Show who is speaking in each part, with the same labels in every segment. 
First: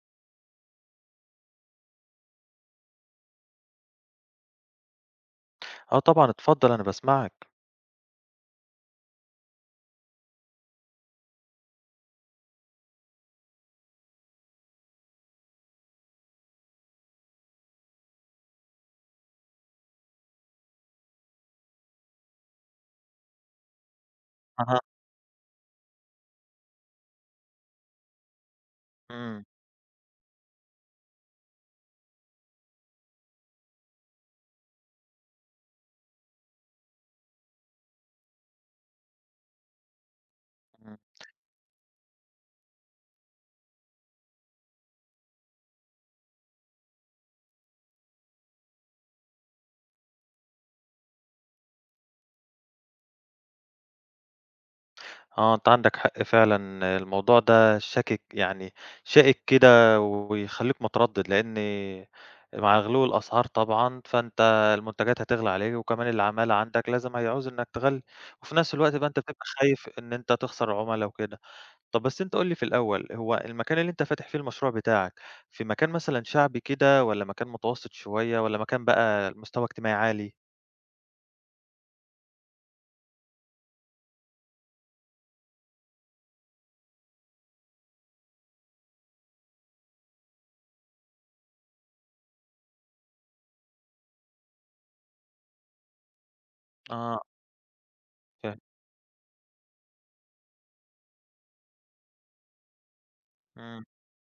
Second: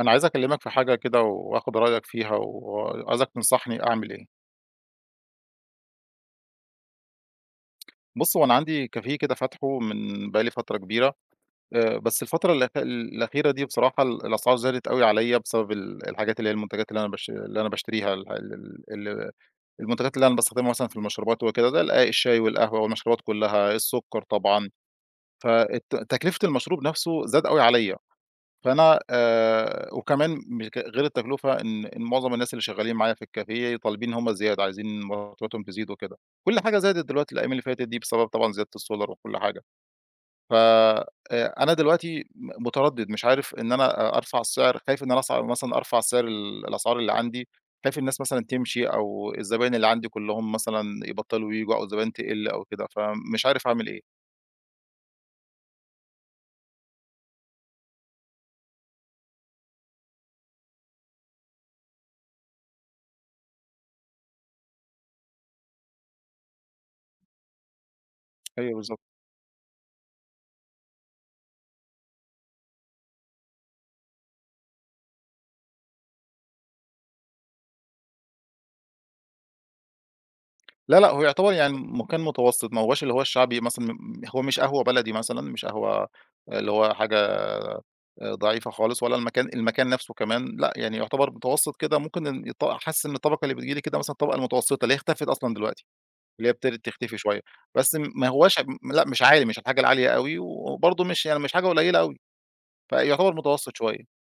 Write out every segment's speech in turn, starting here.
Speaker 1: أنا عايز أكلّمك في حاجة كده وآخُد رأيك فيها وعايزك تنصحني أعمل إيه.
Speaker 2: آه طبعًا، اتفضل أنا باسمعك.
Speaker 1: بُص، هو أنا عندي كافيه كده فاتحه من بقى لي فترة كبيرة، بس الفترة الأخيرة دي بصراحة الأسعار زادت أوي عليّا بسبب الحاجات اللي هي المنتجات اللي أنا باشتريها، ال ال ال المنتجات اللي أنا باستخدمها مثلًا في المشروبات وكده، ده الشاي والقهوة والمشروبات كُلّها، السُكّر طبعًا،
Speaker 2: أها.
Speaker 1: فالت تكلفة المشروب نَفْسه زاد أوي عليّا. فأنا
Speaker 2: إمم.
Speaker 1: وكمان مش ك غير التكلفة، إن معظم الناس اللي شغالين معايا في الكافيه طالبين هم زيادة، عايزين مرتباتهم تزيد وكده. كل حاجة زادت دلوقتي، الأيام اللي فاتت دي بسبب طبعًا زيادة السولر وكل حاجة. ف
Speaker 2: إمم.
Speaker 1: أنا دلوقتي متردد، مش عارف إن أنا أرفع السعر، خايف إن أنا مثلًا أرفع سعر الأسعار اللي عندي، خايف الناس مثلًا تمشي أو الزباين اللي عندي كلّهم مثلًا يبطلوا ييجوا أو الزباين تقِل أو كده، فمش عارف أعمل إيه؟
Speaker 2: آه، أنت عندك حق فعلًا. الموضوع ده شاكك يعني شائك كده ويخلّيك متردّد، لإن مع غلو الأسعار طبعًا، فأنت المنتجات هتغلى عليك وكمان العمالة عندك لازم هيعوزوا إنّك تغلّي، وفي نفس
Speaker 1: ايوه.
Speaker 2: الوقت بقى أنت بتبقى خايف إن أنت تخسر عُملا وكده. طَب بس أنت قُل لي في الأول، هو المكان اللي أنت فاتح فيه المشروع بتاعك، في مكان مثلًا شعبي كده والّا مكان متوسط شوية والّا مكان بقى مستوى اجتماعي عالي؟
Speaker 1: لا، لأ، هو يعتبر يعني مكان متوسط، ما هوّاش اللي هو الشعبي مثلًا، هو مش قهوة بلدي مثلًا، مش قهوة اللي هو حاجة ضعيفة خالص، ولا المكان نَفْسه كمان لأ، يعني يعتبر متوسط كده، ممكن إن حاسس إن الطبقة اللي بتيجي لي كده مثلًا الطبقة المتوسطة اللي هي اختفت أصلًا دلوقتي، اللي هي ابتدت تختفي
Speaker 2: آه،
Speaker 1: شوية، بس ما هوّاش،
Speaker 2: فاهم.
Speaker 1: لأ، مش عالي، مش الحاجة العالية أوي، وبرضه مش يعني مش حاجة قليلة أوي، فيعتبر متوسط
Speaker 2: إمم.
Speaker 1: شوية.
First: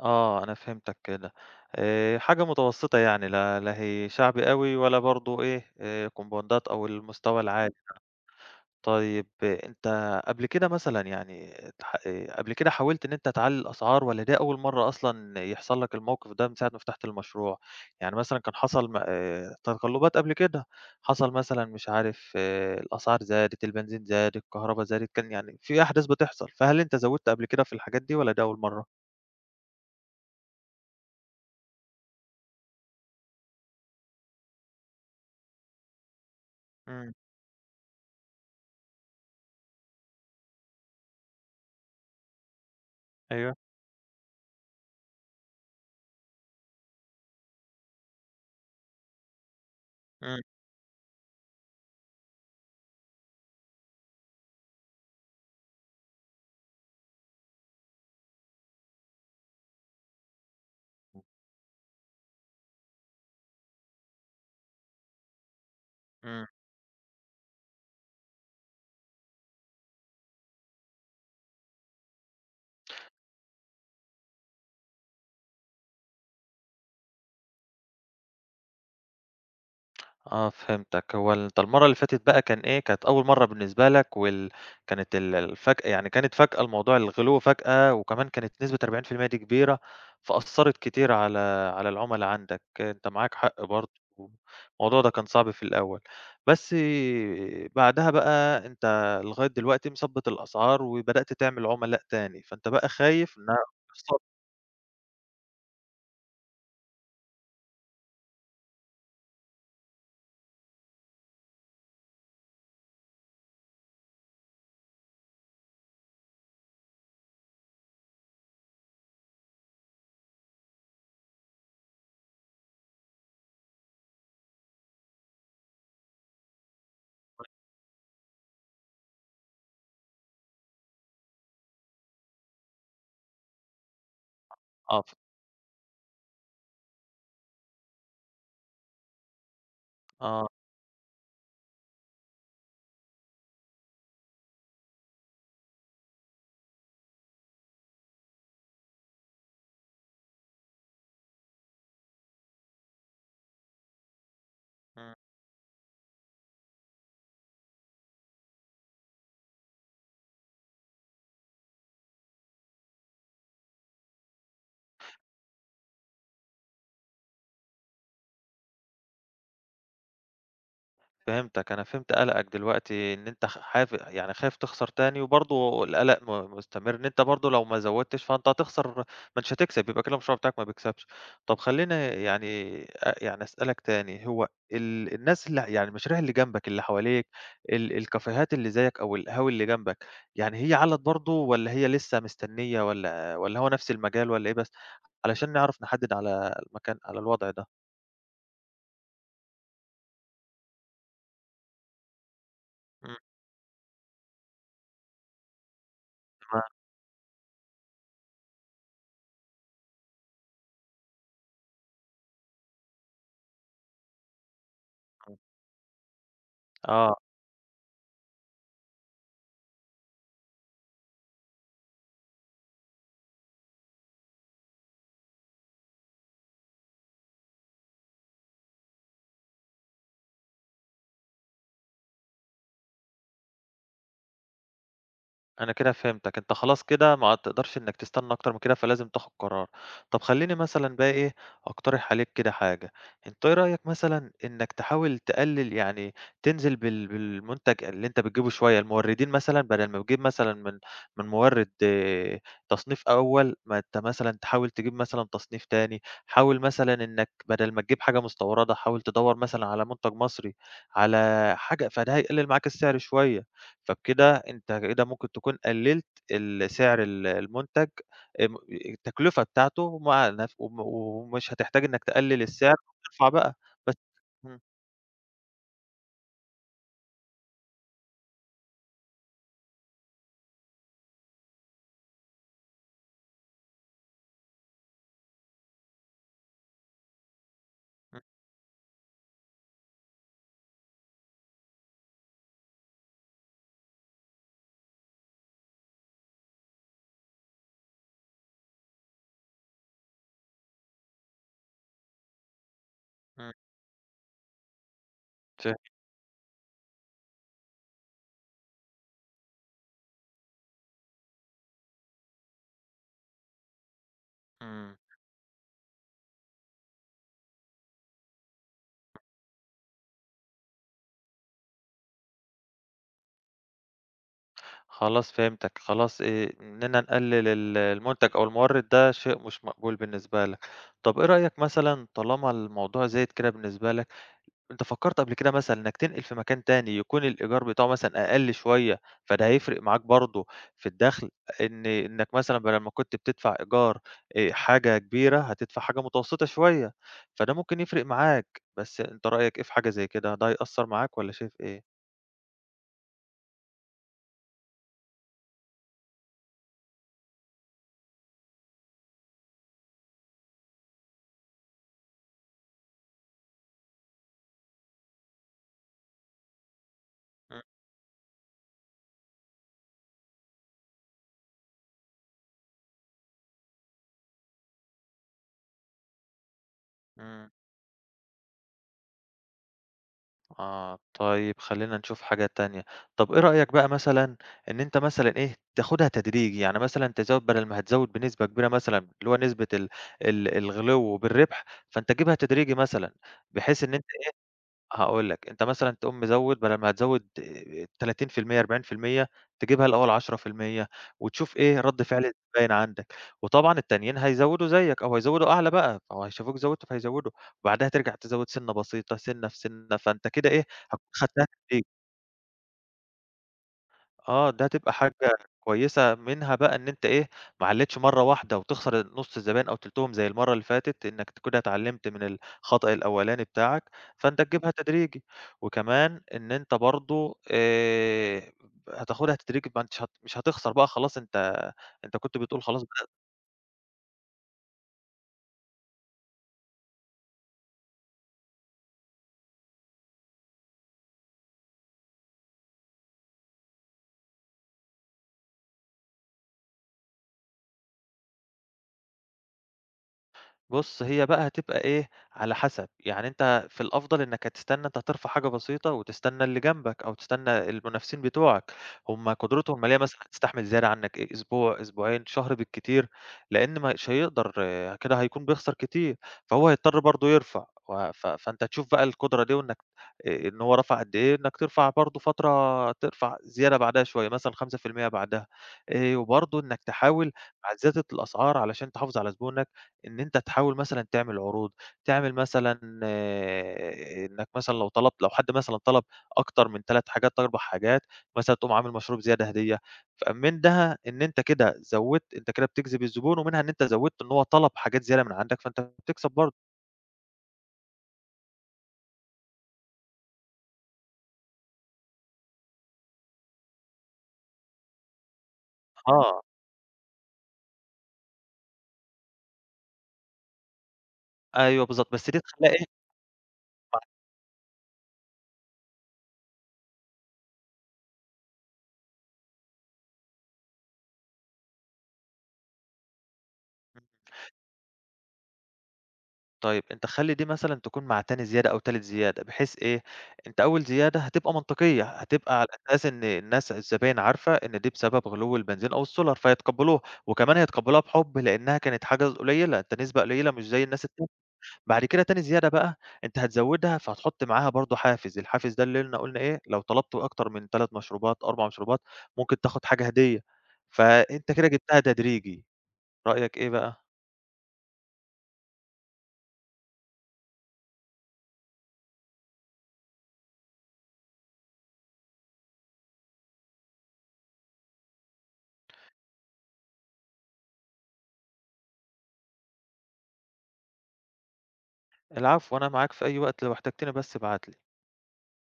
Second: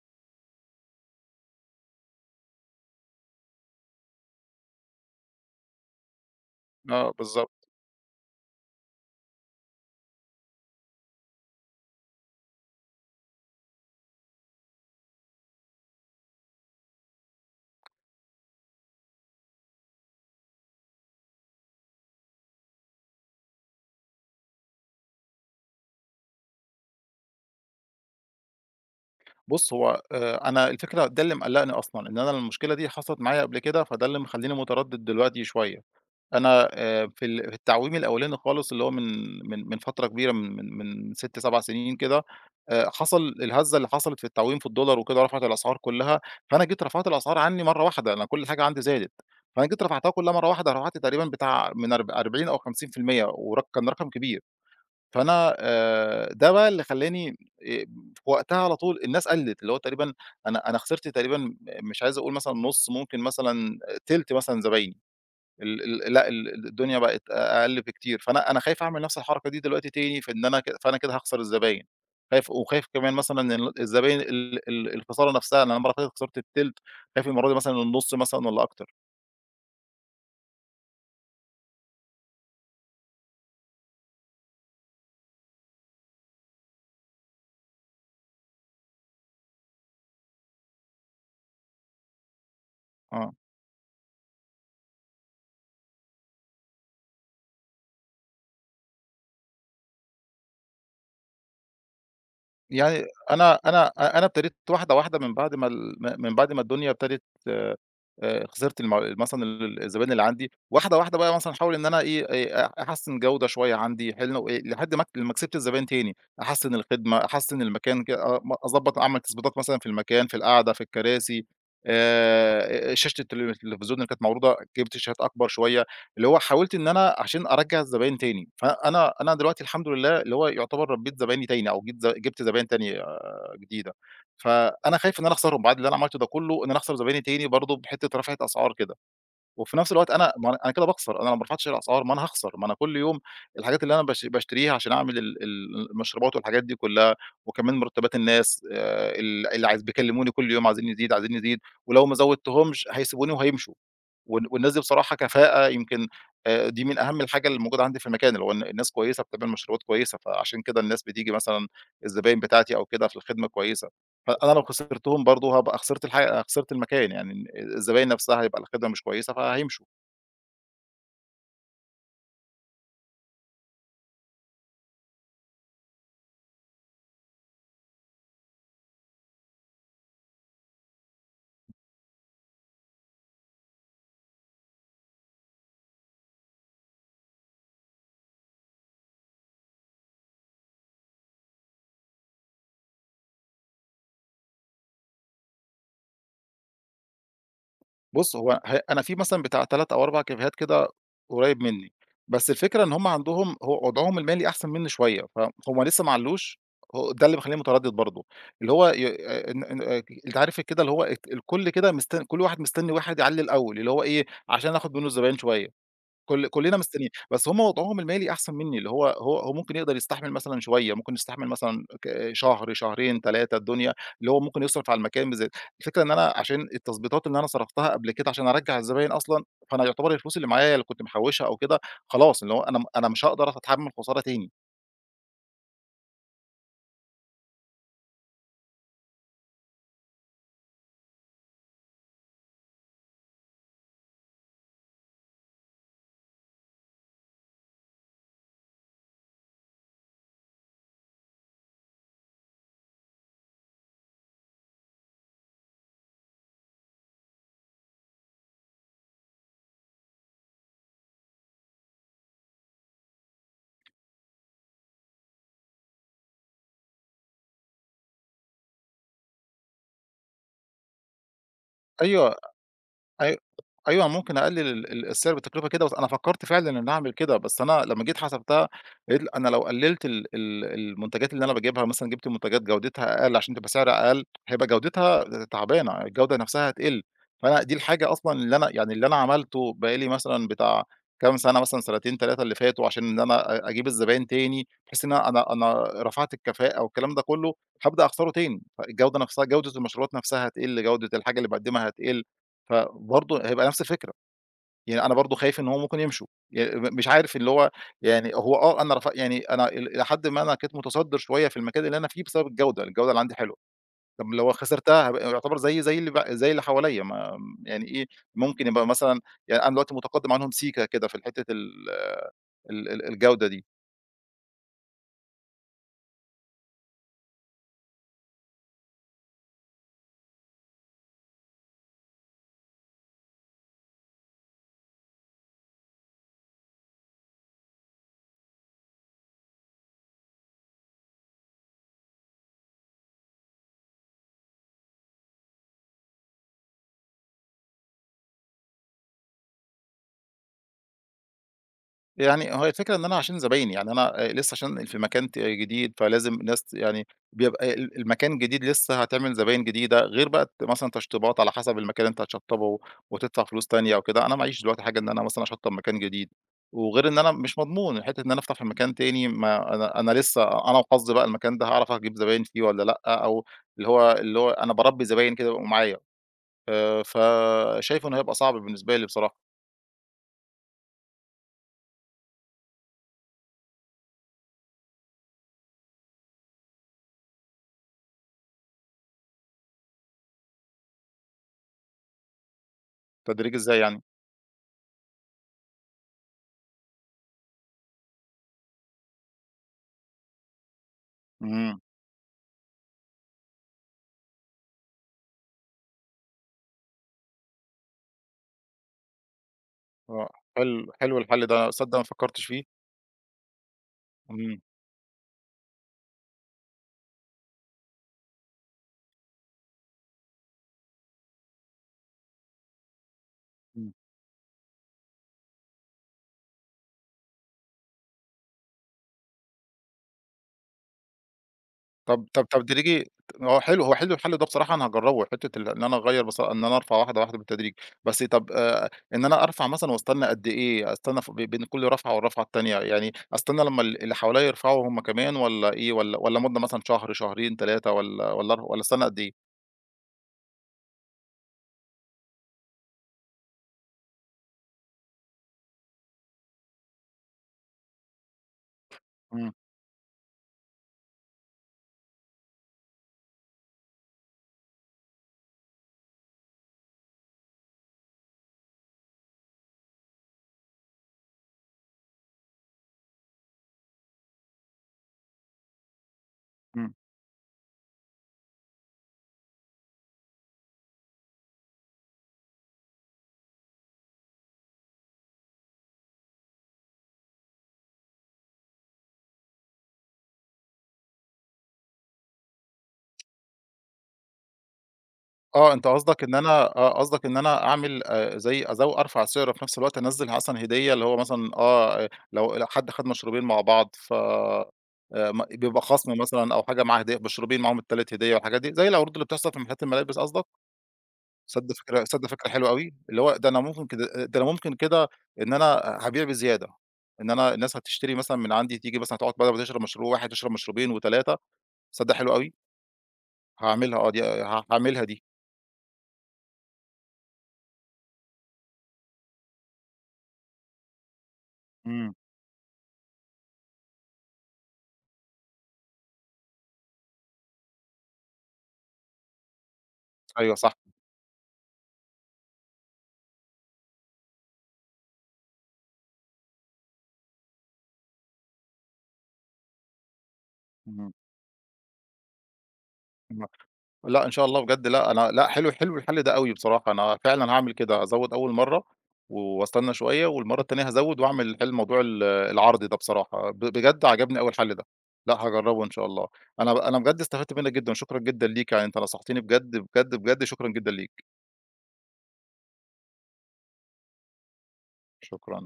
Speaker 2: آه، أنا فهمتك كده. حاجة متوسطة يعني، لا لا هي شعبي أوي ولا برضه إيه، كومباوندات أو
Speaker 1: آه،
Speaker 2: المستوى
Speaker 1: بالضبط.
Speaker 2: العالي. طيب إيه، أنت قبل كده مثلًا يعني اتح قبل كده حاولت إن أنت تعلّي الأسعار والّا ده أول مرّة أصلًا يحصل لك الموقف ده من ساعة ما فتحت المشروع؟ يعني مثلًا كان حصل م تقلُّبات قبل كده، حصل مثلًا مش عارف إيه، الأسعار زادت، البنزين زاد، الكهربا زادت، كان يعني في أحداث بتحصل، فهل أنت زوّدت قبل كده في الحاجات دي والّا دي أول مرّة؟
Speaker 1: بُص، هو أنا الفكرة ده اللي مقلّقني أصلًا، إن أنا المشكلة دي حصلت معايا قبل كده، فده اللي مخلّيني متردد دلوقتي شوية. أنا
Speaker 2: إمم.
Speaker 1: في في التعويم الأولاني خالص اللي هو من فترة كبيرة، من 6، 7 سنين كده، حصل
Speaker 2: أيوه.
Speaker 1: الهزة اللي حصلت في التعويم في الدولار وكده، رفعت الأسعار كلها، فأنا جيت رفعت الأسعار عني مرة واحدة، أنا كل حاجة عندي زادت، فأنا جيت رفعتها كلها
Speaker 2: إمم.
Speaker 1: مرة واحدة، رفعت تقريبًا بتاع من 40 أو 50% ورق، كان رقم كبير. فأنا ده بقى اللي خلّاني في وقتها على طول الناس قلّت، اللي هو تقريبًا أنا خسرت تقريبًا، مش عايز أقول مثلًا نُص، ممكن مثلًا تِلت مثلًا زبايني. ال ال لأ،
Speaker 2: إمم.
Speaker 1: الدنيا بقت أقل بكتير، فأنا خايف أعمل نفس الحركة دي دلوقتي تاني، فإن أنا ك فأنا كده هاخسر الزباين، خايف، وخايف كمان مثلًا إن ال- الزباين ال ال الخسارة نفسها، أنا المرّة اللي فاتت خسرت التِلت، خايف المرّة دي مثلًا النُص مثلًا والّا أكتر.
Speaker 2: آه فهمتك. هو أنت المرّة اللي فاتت بقى كان إيه، كانت أول مرّة بالنسبة لك كانت الفجأة يعني، كانت فجأة الموضوع الغلو فجأة، وكمان كانت نسبة 40% دي كبيرة، فأثّرت كتير على العُملا عندك، أنت
Speaker 1: آه.
Speaker 2: معاك حق برضه، الموضوع ده كان صعب في الأول. بس بعدها بقى أنت لغاية دلوقتي مثبّت الأسعار وبدأت تعمل عُملاء تاني، فأنت بقى
Speaker 1: يعني
Speaker 2: خايف
Speaker 1: أنا
Speaker 2: إنها.
Speaker 1: أنا أ أنا ابتديت واحدة، واحدة، من بعد ما الدنيا ابتدت خسرت مثلًا الزباين اللي عندي، واحدة، واحدة بقى، مثلًا أحاول إن أنا إيه، أحسّن جودة شوية عندي، حلو، لحد ما لمّا كسبت الزباين تاني، أحسّن الخدمة، أحسّن المكان ك أ م أضبّط، أعمل تضبيطات مثلًا في المكان، في القعدة، في الكراسي، شاشة التلفزيون اللي كانت معروضة جِبت شاشات أكبر شوية. اللي هو حاولت إن أنا عشان أرجّع الزباين تاني، فأنا دلوقتي الحمد لله، اللي هو يعتبر ربّيت زبايني تاني أو جيت ز جِبت زباين تانية جديدة، فأنا
Speaker 2: آه.
Speaker 1: خايف إن أنا أخسرهم بعد اللي أنا عملته ده كلّه، إن أنا أخسر زبايني تاني برضه بحتّة رفعة أسعار كده، وفي نفس الوقت أنا،
Speaker 2: آه.
Speaker 1: ما أنا كده باخسر، أنا لو ما رفعتش الأسعار ما أنا هاخسر، ما أنا كل يوم الحاجات اللي أنا باشتريها عشان أعمل ال ال المشروبات والحاجات دي كلّها، وكمان مرتبات الناس، ال اللي عايز بيكلموني كل يوم عايزين نزيد، عايزين نزيد، ولو ما زودتهمش هيسيبوني وهيمشوا. والناس دي
Speaker 2: إمم.
Speaker 1: بصراحة كفاءة، يمكن دي من أهم الحاجة اللي موجودة عندي في المكان، اللي هو إن الناس كويسة بتعمل مشروبات كويسة، فعشان كده الناس بتيجي مثلًا، الزباين بتاعتي أو كده، في الخدمة كويسة، فأنا لو خسرتهم برضه هابقى خسرت خسرت المكان، يعني الزباين نفسها هيبقى الخدمة مش كويسة فهيمشوا.
Speaker 2: فهمتك، أنا فهمت قلقك دلوقتي إن أنت خ حاف يعني خايف تخسر تاني، وبرضه القلق مستمر، إن أنت برضه لو ما زوّدتش فأنت هتخسر، ما أنتش هتكسب، يبقى كده المشروع بتاعك ما بيكسبش. طب خلّيني يعني أ يعني أسألك تاني، هو الناس اللي يعني المشاريع اللي جنبك، اللي حواليك، الكافيهات اللي زيّك أو القهاوي اللي جنبك، يعني هي علّت برضه والّا هي لسه مستنية والّا هو نفس المجال والّا إيه بس؟ علشان نعرف نحدد على المكان، على الوضع ده.
Speaker 1: بُص، هو ه أنا في مثلًا بتاع 3 أو 4 كافيهات كده قريب منّي، بس الفكرة إن هم
Speaker 2: إمم.
Speaker 1: عندهم، هو وضعهم المالي أحسن منّي شوية، فهُم لسه ما علّوش،
Speaker 2: تمام.
Speaker 1: هو ده اللي مخلّيني متردد برضه، اللي هو آه، إن أنت عارف كده، اللي هو الكل كده كل واحد مستني واحد يعلّي الأول، اللي هو إيه، عشان آخد منّه
Speaker 2: إمم.
Speaker 1: الزباين شوية. كل، كلّنا مستنيين،
Speaker 2: آه.
Speaker 1: بس هم وضعهم المالي أحسن منّي، اللي هو هو ممكن يقدر يستحمل مثلًا شوية، ممكن يستحمل مثلًا شهر، شهرين، 3، الدنيا، اللي هو ممكن يصرف على المكان بزيادة، الفكرة إن أنا عشان التظبيطات اللي أنا صرفتها قبل كده عشان أرجّع الزباين أصلًا، فأنا يعتبر الفلوس اللي معايا اللي كنت محوّشها أو كده خلاص، اللي هو أنا م أنا مش هاقدر أتحمّل خسارة تاني.
Speaker 2: أنا كده فهمتك، أنت خلاص كده ما تقدرش إنك تستنى أكتر من كده، فلازم تاخد قرار. طب خلّيني مثلًا بقى إيه، أقترح عليك كده حاجة. أنت إيه رأيك مثلًا إنك تحاول تقلل يعني تنزل بالمنتج اللي أنت بتجيبه شوية، الموردين مثلًا بدل ما بتجيب مثلًا من مورد آه، تصنيف أول، ما أنت مثلًا تحاول تجيب مثلًا تصنيف تاني، حاول مثلًا إنك بدل ما تجيب حاجة مستوردة حاول تدوّر مثلًا على منتج مصري، على حاجة، فده هيقلل معاك السعر شوية. فبكده أنت كده ممكن تكون قلّلت سعر المنتج، التكلفة بتاعته مع نف وم ومش هتحتاج إنك
Speaker 1: أيوه.
Speaker 2: تقلل السعر وترفع
Speaker 1: أي
Speaker 2: بقى بس.
Speaker 1: أيوه، ممكن أقلل
Speaker 2: إمم.
Speaker 1: ال ال السعر بالتكلفة كده، بس أنا فكّرت فعلًا إن أعمل كده، بس أنا لمّا جيت حسبتها لقيت أنا لو قللت ال ال المنتجات اللي أنا باجيبها، مثلًا جِبت منتجات جودتها أقل عشان تبقى سعرها أقل، هيبقى جودتها تعبانة، الجودة نفسها هتقل، فأنا دي الحاجة
Speaker 2: إمم.
Speaker 1: أصلًا اللي أنا عملته بقى لي مثلًا بتاع كام سَنة، مثلًا سنتين، 3 اللي فاتوا، عشان إن أنا أجيب الزباين تاني، بحيث إن أنا رفعت الكفاءة والكلام ده كلّه، هابدأ أخسره تاني، فالجودة نفسها، جودة المشروبات نفسها هتقل، جودة الحاجة اللي باقدّمها هتقل، فبرضه
Speaker 2: إمم.
Speaker 1: هيبقى نفس الفكرة، يعني أنا برضه خايف إن
Speaker 2: فاه
Speaker 1: هُم ممكن يمشوا، ي م مش عارف اللي هو، يعني هو آه، أنا رف يعني أنا إلى حدٍ ما أنا كنت متصدر شوية في المكان اللي أنا فيه بسبب الجودة، الجودة اللي عندي حلوة، طب ما لو
Speaker 2: إمم.
Speaker 1: خسرتها هابقى يعتبر زيي، زي اللي حواليّا، ما يعني إيه، ممكن يبقى مثلًا، يعني أنا دلوقتي متقدم عنهم سيكة كده في حتة ال ال ال الجودة دي.
Speaker 2: خلاص فهمتك، خلاص، إننا نقلل المنتج أو المورد ده شيء مش مقبول بالنسبة لك. طب إيه رأيك مثلًا طالما الموضوع زايد كده بالنسبة لك، أنت فكّرت قبل كده مثلًا إنك تنقل في مكان تاني يكون الإيجار بتاعه مثلًا أقل شوية، فده هيفرق معاك برضه في الدخْل، إنك مثلًا بدل ما كنت بتدفع إيجار حاجة كبيرة، هتدفع حاجة متوسطة شوية، فده ممكن يفرق معاك، بس أنت رأيك إيه في حاجة زي كده، ده هيأثّر معاك والّا شايف إيه؟
Speaker 1: يعني هو الفكرة إن أنا عشان زبايني، يعني أنا لسه عشان في مكان جديد، فلازم ناس يعني بيبقى المكان جديد لسه هتعمل زباين جديدة، غير بقى مثلًا تشطيبات على حسب المكان اللي أنت هتشطّبه وتدفع فلوس تانية وكده، أنا معيش دلوقتي حاجة إن أنا مثلًا أشطّب مكان جديد، وغير إن أنا مش
Speaker 2: إمم.
Speaker 1: مضمون، حتّة إن أنا أفتح في مكان تاني، ما أنا لسه أنا وحظي بقى المكان ده هاعرف أجيب زباين فيه والّا لأ، أو اللي هو أنا باربّي زباين كده يبقوا معايا،
Speaker 2: إمم.
Speaker 1: فشايف إنه هيبقى صعب بالنسبة لي بصراحة.
Speaker 2: آه، طيب خلّينا نشوف حاجة تانية. طب إيه رأيك بقى مثلًا إن أنت مثلًا إيه، تاخدها تدريجي، يعني مثلًا تزوّد بدل ما هتزوّد بنسبة كبيرة، مثلًا اللي هو نسبة ال ال الغلو بالربح، فأنت تجيبها تدريجي مثلًا،
Speaker 1: تدريج إزاي
Speaker 2: بحيث إن،
Speaker 1: يعني؟
Speaker 2: هاقول لك، أنت مثلًا تقوم مزوّد بدل ما هتزوّد 30% 40%، تجيبها الأول 10% وتشوف
Speaker 1: إمم.
Speaker 2: إيه رَد فعل الزباين عندك، وطبعًا التانيين هيزوّدوا زيّك أو هيزوّدوا أعلى بقى، فهو هيشوفوك زوّدت فهيزوّدوا، وبعدها ترجع تزوّد سِنّة بسيطة، سِنّة في سِنّة، فأنت
Speaker 1: آه،
Speaker 2: كده إيه،
Speaker 1: حلو،
Speaker 2: هتكون
Speaker 1: حلو الحل
Speaker 2: خدتها.
Speaker 1: ده، تصدّق ما فكّرتش فيه.
Speaker 2: آه،
Speaker 1: إمم.
Speaker 2: ده هتبقى حاجة كويسة، منها بقى إن أنت إيه، ما علّيتش مرّة واحدة وتخسر نُص الزباين أو تلتهم زي المرّة اللي فاتت، إنّك كده اتعلّمت من الخطأ الأولاني بتاعك،
Speaker 1: إمم.
Speaker 2: فأنت تجيبها تدريجي، وكمان إن أنت برضه، هتاخدها تدريجي، ما أنتش مش هتخسر بقى خلاص. أنت
Speaker 1: طَب
Speaker 2: كنت
Speaker 1: طَب طب
Speaker 2: بتقول خلاص.
Speaker 1: تدريجي، هو حلو الحل ده بصراحة أنا هاجرّبه، حتّة إن أنا أغيّر بص إن أنا أرفع واحدة واحدة بالتدريج. بس طَب إن أنا أرفع مثلًا وأستنى قد إيه، أستنى ف ب بين كل رفعة والرفعة التانية، يعني أستنى لمّا اللي حواليّا يرفعوا هُم كمان، والّا إيه، والّا مُدّة مثلًا شهر، شهرين، 3، والّا أستنى قد إيه؟
Speaker 2: بُص، هي بقى هتبقى إيه، على حسب، يعني أنت في الأفضل إنّك هتستنى، أنت هترفع حاجة بسيطة وتستنى اللي جنبك أو تستنى المنافسين بتوعك، هُم
Speaker 1: إمم.
Speaker 2: قدرتهم المالية مثلًا هتستحمل زيادة عنّك إيه، أسبوع، أسبوعين، شهر بالكتير، لإن مش هيقدر آه، كده هيكون بيخسر كتير، فهو هيضطر برضه يرفع، و ف فأنت تشوف بقى القدرة دي، وإنّك إن هو رفع قد إيه، إنّك ترفع برضه فترة، ترفع زيادة بعدها شوية، مثلًا 5% بعدها، وبرضه إنّك
Speaker 1: إمم.
Speaker 2: تحاول مع زيادة الأسعار علشان تحافظ على زبونك، إن أنت تحاول مثلًا تعمل عروض، تعمل مثلًا آه، إنك مثلًا لو حد مثلًا طلب أكتر من 3 حاجات، 4 حاجات، مثلًا تقوم عامل مشروب زيادة هدية، فمنها إن أنت كده زوّدت، أنت كده بتجذب الزبون، ومنها إن أنت زوّدت إن هو طلب حاجات زيادة من عندك،
Speaker 1: آه،
Speaker 2: فأنت
Speaker 1: أنت قصدك
Speaker 2: بتكسب
Speaker 1: إن
Speaker 2: برضه.
Speaker 1: أنا، آه، قصدك إن أنا أعمل زي، أرفع السعر وفي نفس الوقت أنزّل مثلًا هدية، اللي هو مثلًا آه، لو حد خد مشروبين مع بعض ف م بيبقى خصم
Speaker 2: آه.
Speaker 1: مثلًا أو حاجة معاها هدية، مشروبين معاهم ال3 هدية والحاجات دي، زي العروض اللي بتحصل في محلات الملابس قصدك؟ تصدّق
Speaker 2: أيوه
Speaker 1: فكرة،
Speaker 2: بالضبط،
Speaker 1: تصدّق
Speaker 2: بس دي
Speaker 1: فكرة حلوة
Speaker 2: تخلّيها
Speaker 1: أوي، اللي هو ده أنا ممكن
Speaker 2: إيه،
Speaker 1: كده، إن أنا هابيع بزيادة، إن أنا الناس هتشتري مثلًا من عندي، تيجي مثلًا تقعد، بدل ما تشرب مشروب واحد تشرب مشروبين و3، تصدّق حلوة أوي، هاعملها، آه، دي ه هاعملها دي.
Speaker 2: طيب أنت خلّي دي مثلًا تكون مع تاني زيادة أو تالت زيادة، بحيث إيه، أنت أول زيادة هتبقى منطقية،
Speaker 1: إمم.
Speaker 2: هتبقى على أساس إن الناس الزباين عارفة إن دي بسبب غلو البنزين أو السولار، فيتقبّلوها، وكمان هيتقبّلوها بحُب لإنها كانت حاجة قليلة، أنت نسبة قليلة
Speaker 1: أيوه
Speaker 2: مش
Speaker 1: صح.
Speaker 2: زي الناس التانية. بعد كده تاني زيادة بقى أنت هتزوّدها، فهتحُط معاها برضه حافز، الحافز ده اللي قلنا إيه، لو طلبت أكتر من 3 مشروبات، 4 مشروبات، ممكن تاخد حاجة هدية،
Speaker 1: إمم.
Speaker 2: فأنت كده جِبتها تدريجي.
Speaker 1: ما
Speaker 2: رأيك إيه بقى؟
Speaker 1: لأ، إن شاء الله بجد، لأ، أنا لأ، حلو، حلو الحل ده أوي بصراحة، أنا فعلًا هاعمل كده، هازوّد أول مرّة، واستنى شوية، والمرّة التانية هازوّد وأعمل حل موضوع العرض ده بصراحة، بجد عجبني أوي الحل ده، لأ، هاجرّبه إن شاء الله، أنا ب أنا بجد استفدت منّك جدًا، شكرًا جدًا ليك، يعني أنت نصحتني بجد، بجد، بجد، شكرًا جدًا ليك.
Speaker 2: العفو، أنا معاك في أي وقت لو احتجتني بس ابعت لي.
Speaker 1: شكرًا.